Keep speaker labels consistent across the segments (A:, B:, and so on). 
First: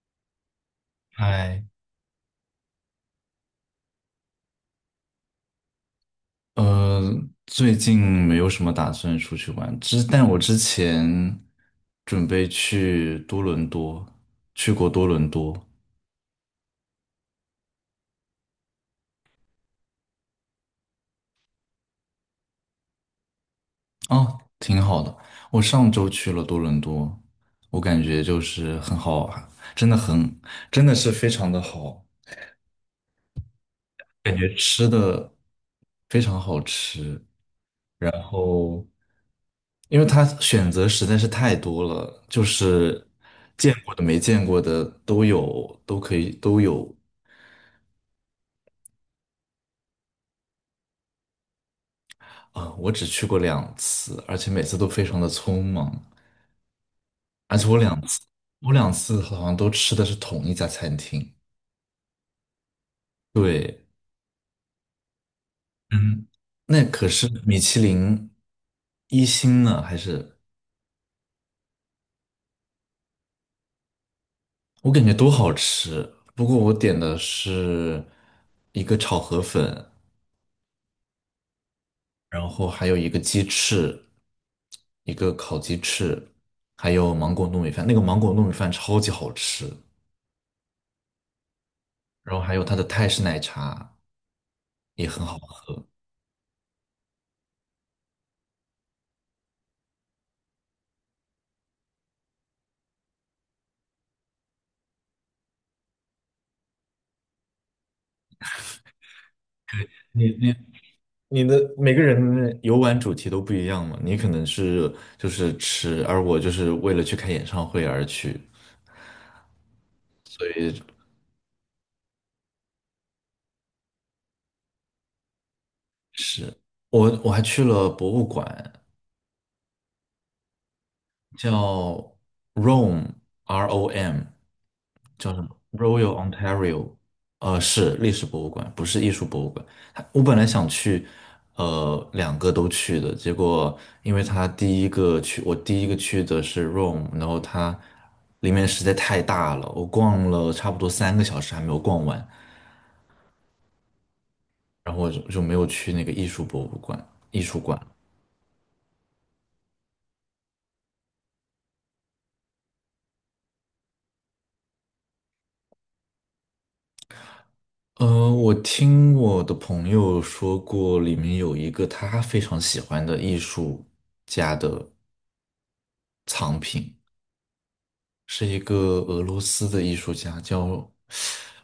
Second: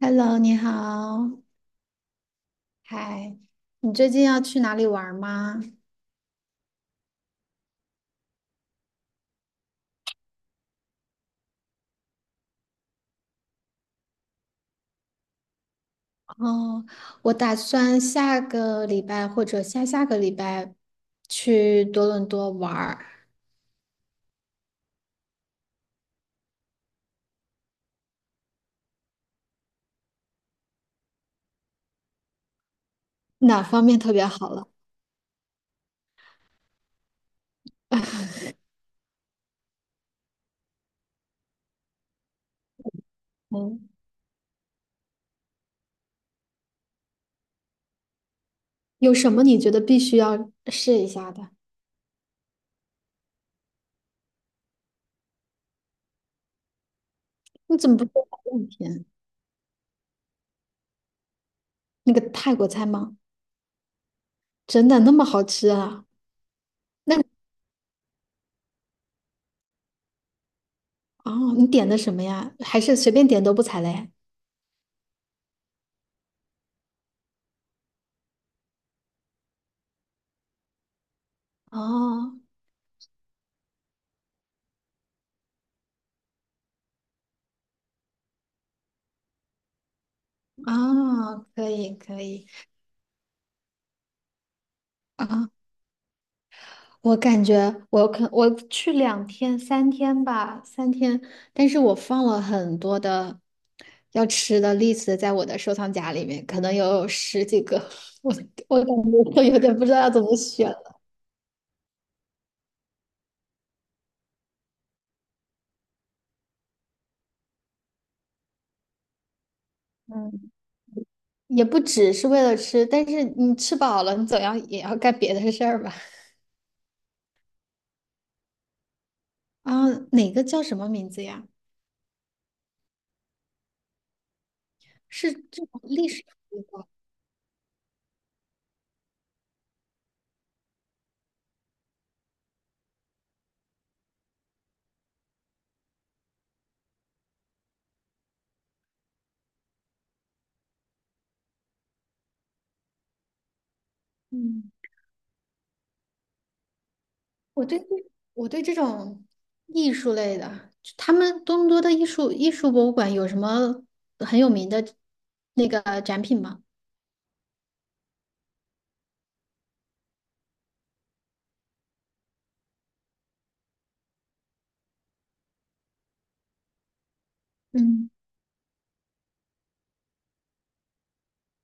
A: Hello，你好，
B: 嗨，
A: 嗨，你最近要去哪里玩吗？
B: 呃，最近没有什么打算出去玩，但我之前准备去多伦多，去过多伦多。
A: 哦，我打算下个礼拜或者下下个礼拜去多伦多玩儿。
B: 哦，挺好的。我上周去了多伦多，我感觉就是很好玩，真的很，真的是非常的好，
A: 哪方面特别
B: 感
A: 好
B: 觉
A: 了？
B: 吃的非常好吃。然 后因为它选择实在是太多了，就是见
A: 嗯，
B: 过的、没见过的都有，都可以都有。
A: 有什么你觉得必须要试一下的？
B: 啊、我只去过两次，而且每次都非常的匆忙，而且
A: 你
B: 我
A: 怎么
B: 两
A: 不
B: 次，
A: 说法棍
B: 我两
A: 片？
B: 次好像都吃的是同一家餐厅。
A: 那个泰国菜吗？
B: 对。
A: 真的那么好吃啊？
B: 嗯，那可
A: 那
B: 是米其林一星呢，还是
A: 哦，你点的什么呀？还是随便点都不踩雷？
B: 我感觉都好吃。不过我点的是一个炒河粉，
A: 哦，
B: 然后还有一个烤鸡翅，还有芒果糯米饭。那个芒果糯米饭超级好吃，
A: 啊，可以可
B: 然后
A: 以。
B: 还有它的泰式奶茶也很好
A: 啊。
B: 喝。
A: 我感觉我去两天三天吧，三天，但是我放了很多的要吃的 l 子在我的收藏夹里面，可能有十几个，我我感觉我有点不知道要怎
B: 你
A: 么
B: 你
A: 选了。
B: 你的每个人的游玩主题都不一样嘛，你可能是就是吃，而我就是为了去看演唱会而去，所
A: 嗯，
B: 以
A: 也不只是为了吃，但是你吃饱了，你总要也要干别的事儿吧？
B: 是我还去了博物馆，
A: 啊，哪个叫什么名字呀？
B: 叫 Rome，ROM,
A: 是
B: 叫什么
A: 这种历
B: Royal
A: 史的吧？
B: Ontario,是历史博物馆，不是艺术博物馆。它我本来想去，两个都去的，结果因为他第一个去，我第一个去的是 Rome,然后它里面实在太大了，我逛了差不多三个小时还没有逛完，
A: 嗯
B: 然后我就没有去那个艺术博物馆、艺术
A: 我
B: 馆。
A: 对这我对这种艺术类的，就他们多伦多的艺术博物馆有什么很有名的那个展品吗？
B: 我听我的朋友说过，里面有一个他非常喜欢的艺术家的藏品，
A: 嗯，
B: 是一个俄罗斯的艺术家，叫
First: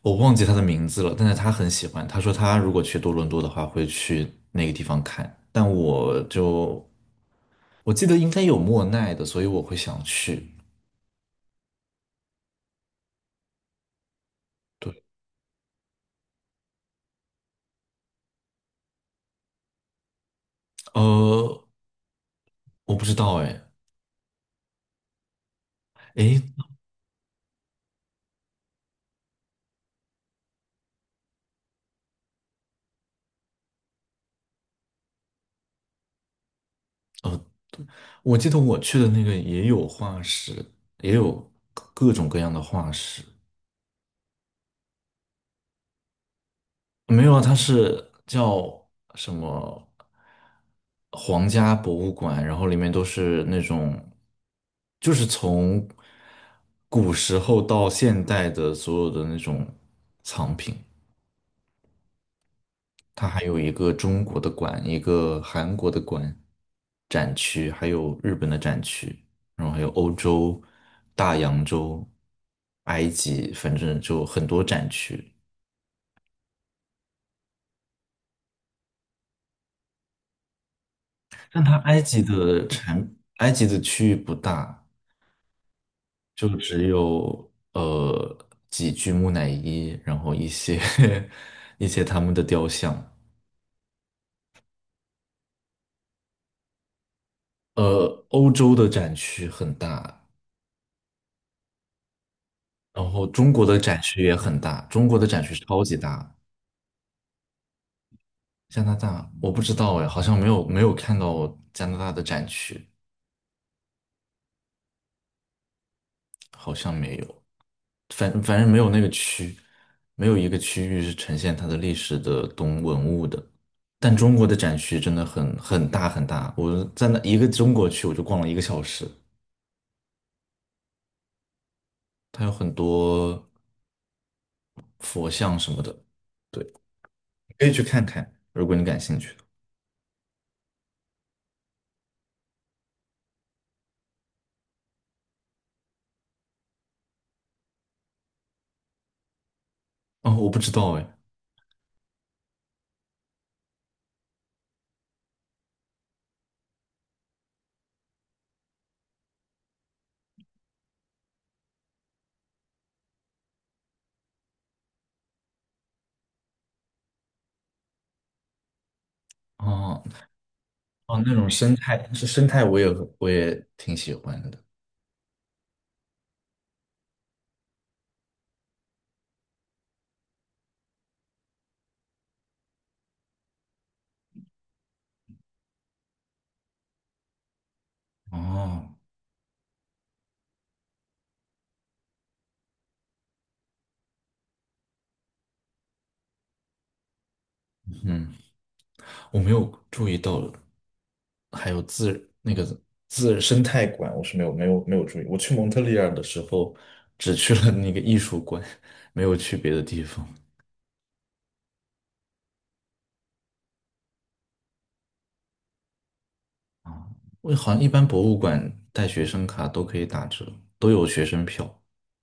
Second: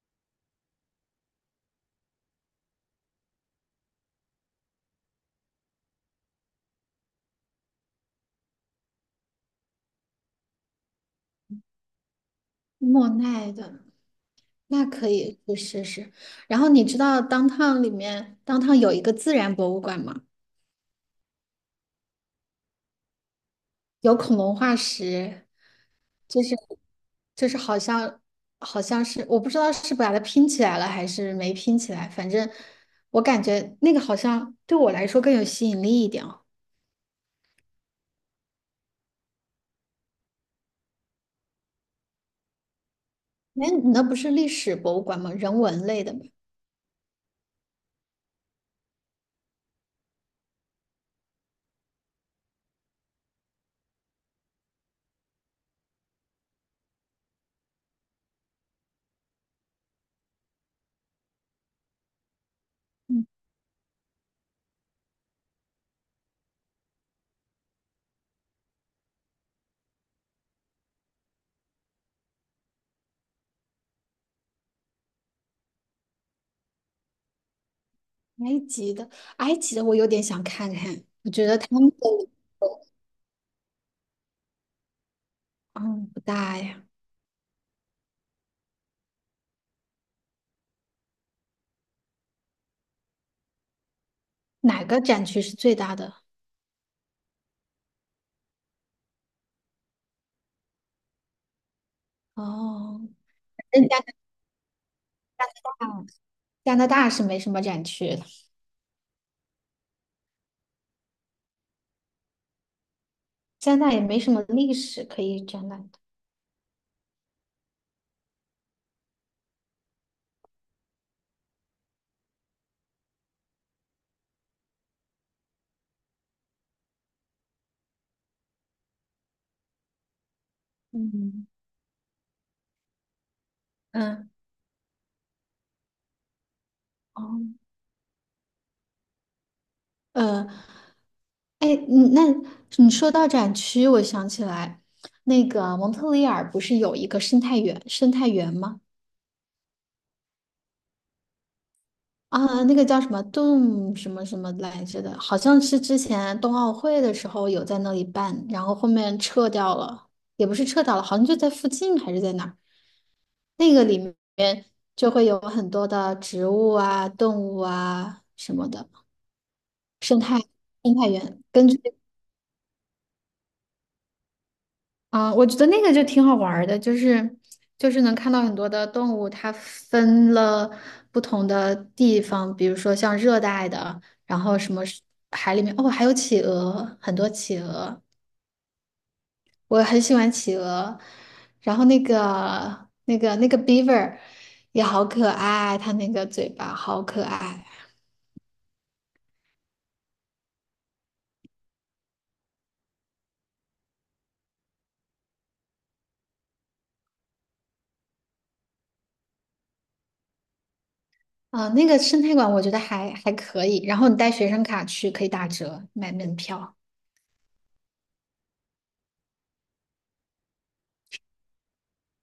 B: 我忘记他的名字了，但是他很喜欢。他说他如果去多伦多的话，会去那个地方看。但我就我记得应该有莫奈的，所以我会想去。
A: 莫奈的，那
B: 对。
A: 可以去试试。然后你知道 downtown 里面 downtown 有一个自然博物馆吗？
B: 呃，我不知道哎。
A: 有恐龙化石，就
B: 诶，
A: 是就是好像好像是我不知道是把它拼起来了还是没拼起来，反正我感觉那个好像对我来说更有吸引力一点哦。
B: 我记得我去的那个也有化石，也有各种各样的化石。
A: 哎，你那不是历史博物馆吗？人文类的吗？
B: 没有啊，它是叫什么皇家博物馆，然后里面都是那种，就是从古时候到现代的所有的那种藏品。它还有一个中国的馆，一个韩国的馆展区，还有日本的展区，然后还有欧洲、大洋洲、埃及，反正就很多展区。
A: 埃及的，埃及的我有点想看看。他
B: 但它
A: 们
B: 埃及
A: 的，
B: 的产，埃及的区域不大，
A: 嗯，不
B: 就
A: 大呀。
B: 只有几具木乃伊，然后一些 一些他们的雕像。
A: 哪个展区是最大的？
B: 欧洲的展区很大，
A: 哦，
B: 然后中国的
A: 嗯加
B: 展
A: 拿
B: 区也很大，中国的展
A: 大，
B: 区超级大。
A: 加拿大是没什么展区的，
B: 加拿大我不知道哎，好像没有看到加拿大的展区。
A: 加拿大也没什么历史可以展览的。
B: 好像没有，反正没有那个区，没有一个区域是呈现它的历史的东文物的。但中国的展区真的很大很大，我在那一个中国区我就逛了一个小时，
A: 嗯
B: 它有很多
A: 嗯，
B: 佛像什么的。对，
A: 哦，
B: 可以去看看，如果你感兴趣。
A: 呃，哎，你说到展区，我想起来，那个蒙特利尔不是有一个生态园吗？
B: 哦，我不知道哎。
A: 啊，那个叫什么动什么什么来着的，好像是之前冬奥会的时候有在那里办，然后后面撤掉了，也不是撤掉了，好像就在附近还是在哪儿，那个里面就会有很多的植物啊、动物啊什么的
B: 哦
A: 生态生态
B: 哦，那
A: 园，
B: 种
A: 根
B: 生
A: 据
B: 态是生态，我也挺喜欢的。
A: 啊，我觉得那个就挺好玩儿的，能看到很多的动物，它分了不同的地方，比如说像热带的。然后什么哦，还有企鹅，很多企鹅，
B: 哦。
A: 我很喜欢企鹅。然后那个、那个、那个 beaver 也好可爱，它那个嘴巴好可爱
B: 嗯。我没有注意到，还有自那个自生态馆，我是没有注意。我去蒙特利尔的时候，只去了那个艺术馆，没有去别的地方。
A: 啊、那个生态馆我觉得还可以。然后你带学生卡去可以打折买门票，
B: 啊。我好像一般博物馆带学生卡都可以打折，都有学生票。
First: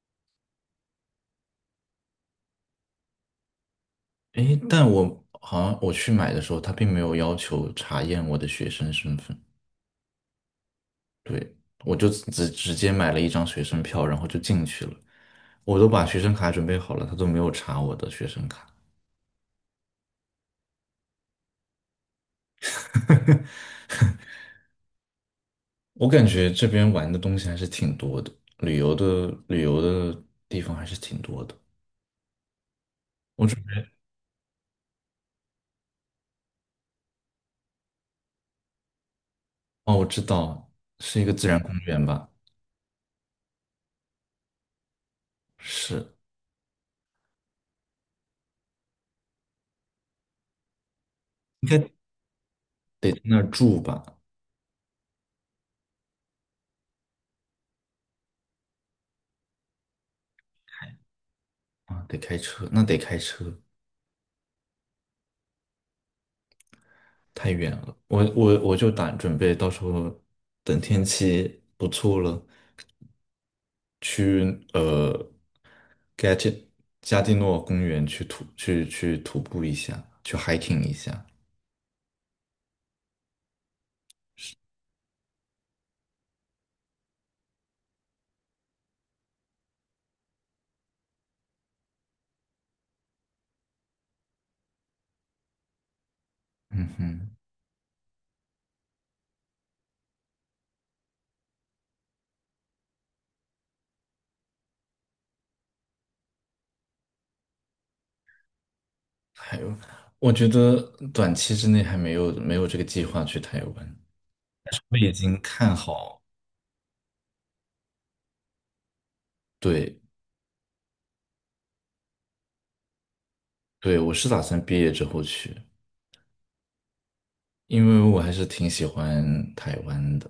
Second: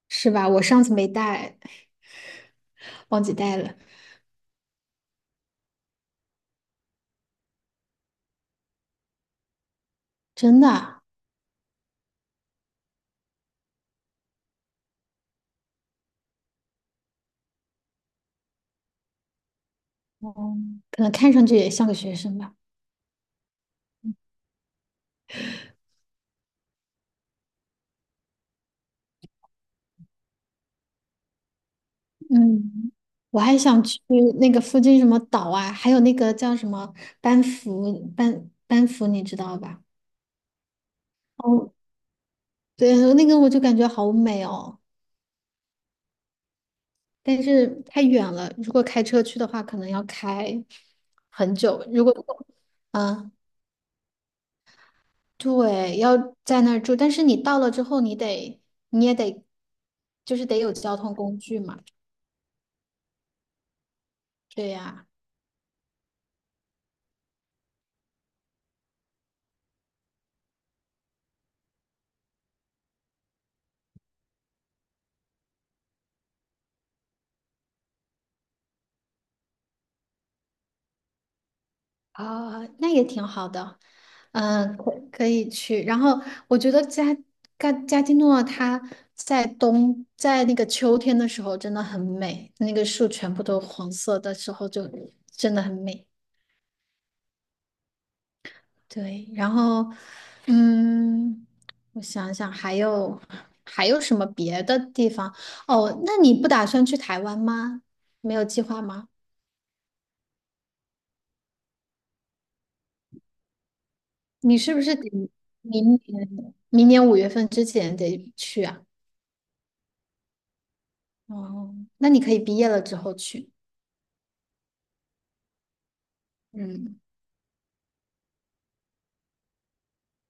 A: 是吧？我上次没带，忘记带了，
B: 诶，但我好像我去买的时候，他并没有要求查验我的学生身份。
A: 真的。
B: 对，我就直接买了一张学生票，然后就进去了。我都把学生卡准备好了，他都没有查我的学生卡。
A: 哦，可能看上去也像个学生吧。
B: 我感觉这边玩的东西还是挺多的，旅游的地方还是挺多的。
A: 嗯，我
B: 我
A: 还
B: 准
A: 想
B: 备
A: 去那个附近什么岛啊，还有那个叫什么班夫，班班夫，你知道吧？
B: 哦，我知道是一个自然
A: 哦，
B: 公园吧？
A: 对，那个我就感觉好美哦，
B: 是，
A: 但是太远了，如果开车去的话，可能要开很
B: 应
A: 久。
B: 该
A: 如果，
B: 得在
A: 嗯，
B: 那儿住吧？
A: 对，要在那儿住，但是你到了之后，你得，你也得，就是得有交通工具嘛。
B: 啊，得开车，那得开车，
A: 对呀、
B: 太远了。我就准备到时候等天气不错了，去呃 GET 加蒂诺公园去徒步一下，去 hiking 一下。
A: 啊、那也挺好的，嗯，可以去。然后我觉得加基诺它在那个秋天的时候真的很美，那个树全部都黄色的时候就真的很美。
B: 嗯哼。
A: 对，然后嗯，我想想还有什么别的地方？哦，那你不打算去台湾吗？没有计划吗？
B: 还有，我觉得短期之内还没有这个计划去台湾。
A: 你是不是
B: 我
A: 得
B: 已经看
A: 明
B: 好，
A: 年明年五月份之前得去啊？
B: 对，
A: 哦，那你可以毕业了之后去。
B: 对，我是打算毕业之后去，
A: 嗯
B: 因为我还是挺喜欢台湾的。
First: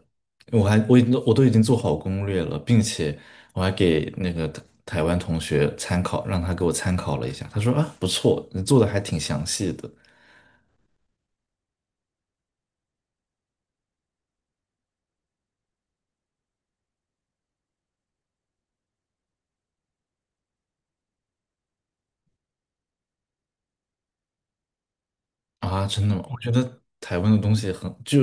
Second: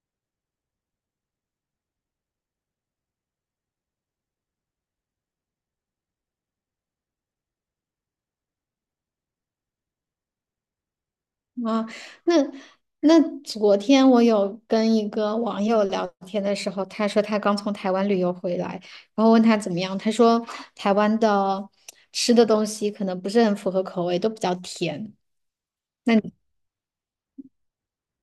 B: 我都已经做好攻略了，并且我还给那个台湾同学参考，让他给我参考了一下。他说啊，不错，你做的还挺详细的。
A: 啊，那那昨天我有跟一个网友聊天的时候，他说他刚从台湾旅游回来，然后问他怎么样，他说台湾的吃的东西可能不是很符合口味，都比较甜。
B: 啊，真的
A: 那
B: 吗？
A: 你
B: 我觉得台湾的东西很，就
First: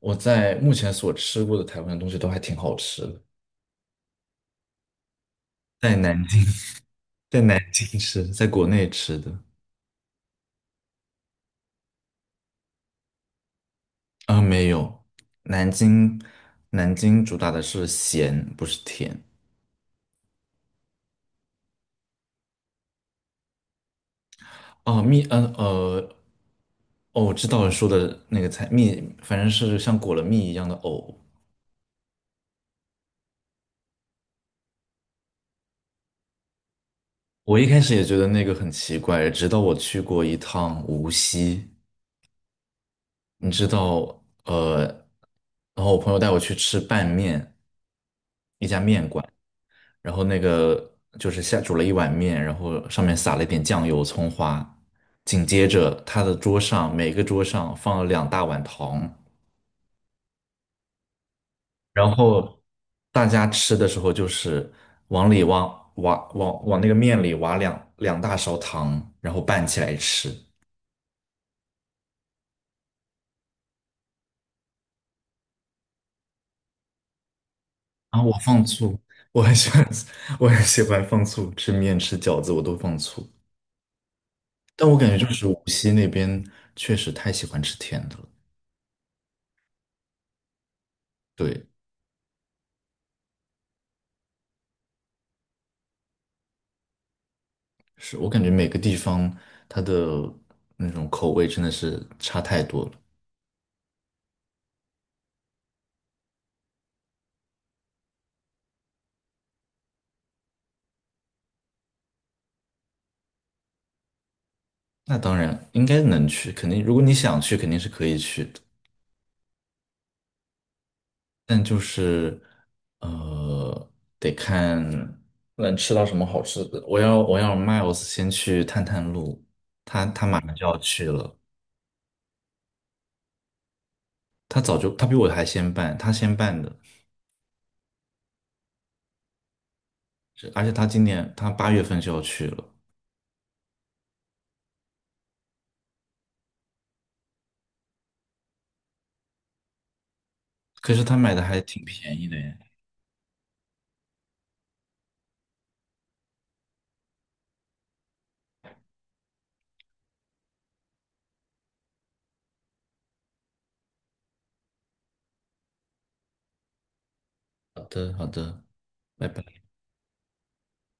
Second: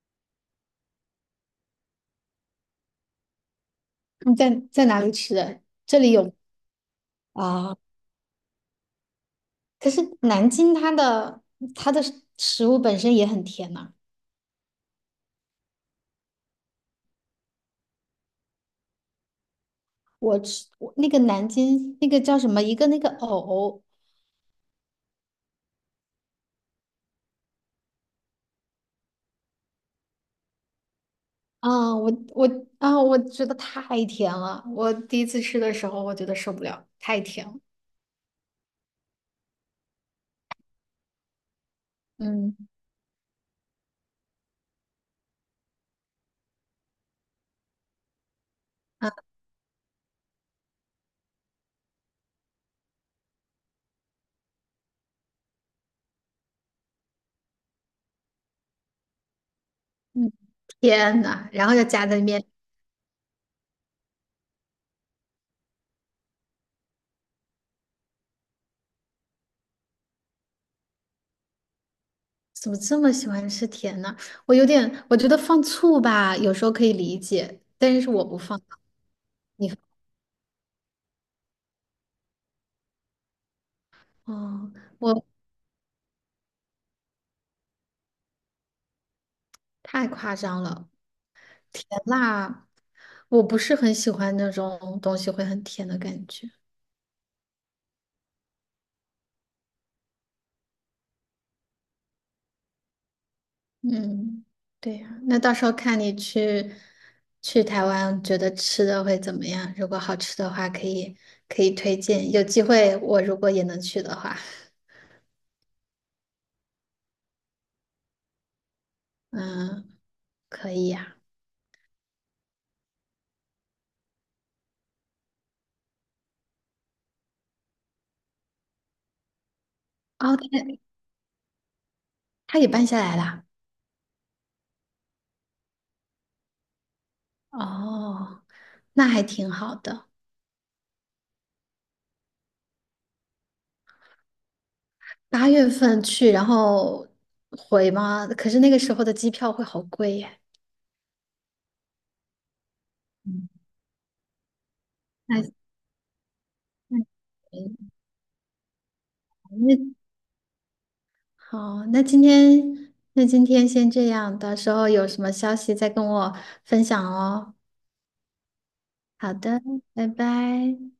B: 我在目前所吃过的台湾的东西都还挺好吃的。
A: 在哪里吃的？
B: 在
A: 这里
B: 南
A: 有
B: 京。在南
A: 啊，
B: 京吃，在国内吃的。
A: 可是南京它的它的食物本身也很甜呐、
B: 啊，没有，南京南京主打的是咸，不是甜。
A: 我吃我那个南京那个叫什么一个那个藕。
B: 哦，蜜，哦，我知道你说的那个菜，蜜，反正是像裹了蜜一样的藕。
A: 啊，我啊，我觉得太甜了。我第一次吃的时候，我觉得受不了，太甜了。
B: 我一开始也觉得那个很奇怪，直到我去过一趟无锡，
A: 嗯
B: 你知道，然后我朋友带我去吃拌面，
A: 啊，
B: 然后那个就是下煮了一碗面，然后上面撒了一点酱油、葱花。紧接着，他的桌上每个桌上放了两大碗糖，
A: 嗯，天呐，然后又夹
B: 然
A: 在面，
B: 后大家吃的时候就是往里挖挖往往那个面里挖两大勺糖，然后拌起来吃。
A: 怎么这么喜欢吃甜呢？我有点，我觉得放醋吧，有时候可以理解，但是
B: 啊，
A: 我
B: 我
A: 不放。
B: 放醋，我很
A: 你，
B: 喜欢，我很喜欢放醋，吃面吃饺子我都放醋。
A: 哦，
B: 但我感觉
A: 我
B: 就是无锡那边确实太喜欢吃甜的了，
A: 太夸张了，
B: 对，
A: 甜辣，我不是很喜欢那种东西会很甜的感觉。
B: 是我感觉每个地方它的那种口味真的是差太多了。
A: 嗯，对呀，那到时候看去台湾，觉得吃的会怎么样？如果好吃的话，可以推荐。有机会，我如果也能去的话，
B: 那当然应该能去，肯定如果你想去，肯定是可以去的。
A: 嗯，可以呀。
B: 但就是呃，得看能吃到什么好吃的。我要 Miles 先去探探路，
A: 哦，
B: 马上就要去了。
A: 他也办下来啦。
B: 他早就他比我还先办，他先办的，
A: 哦，那还挺好的。
B: 是而且他今年他八月份就要去了，
A: 八月份去，然后回吗？可是那个时候的机票会好贵耶。
B: 可是他买的还挺便宜的耶。
A: 嗯，那那嗯那好，那今天先这样，到时候有什么消息再跟我分享哦。
B: 好的，好的，拜
A: 好的，
B: 拜。
A: 拜拜。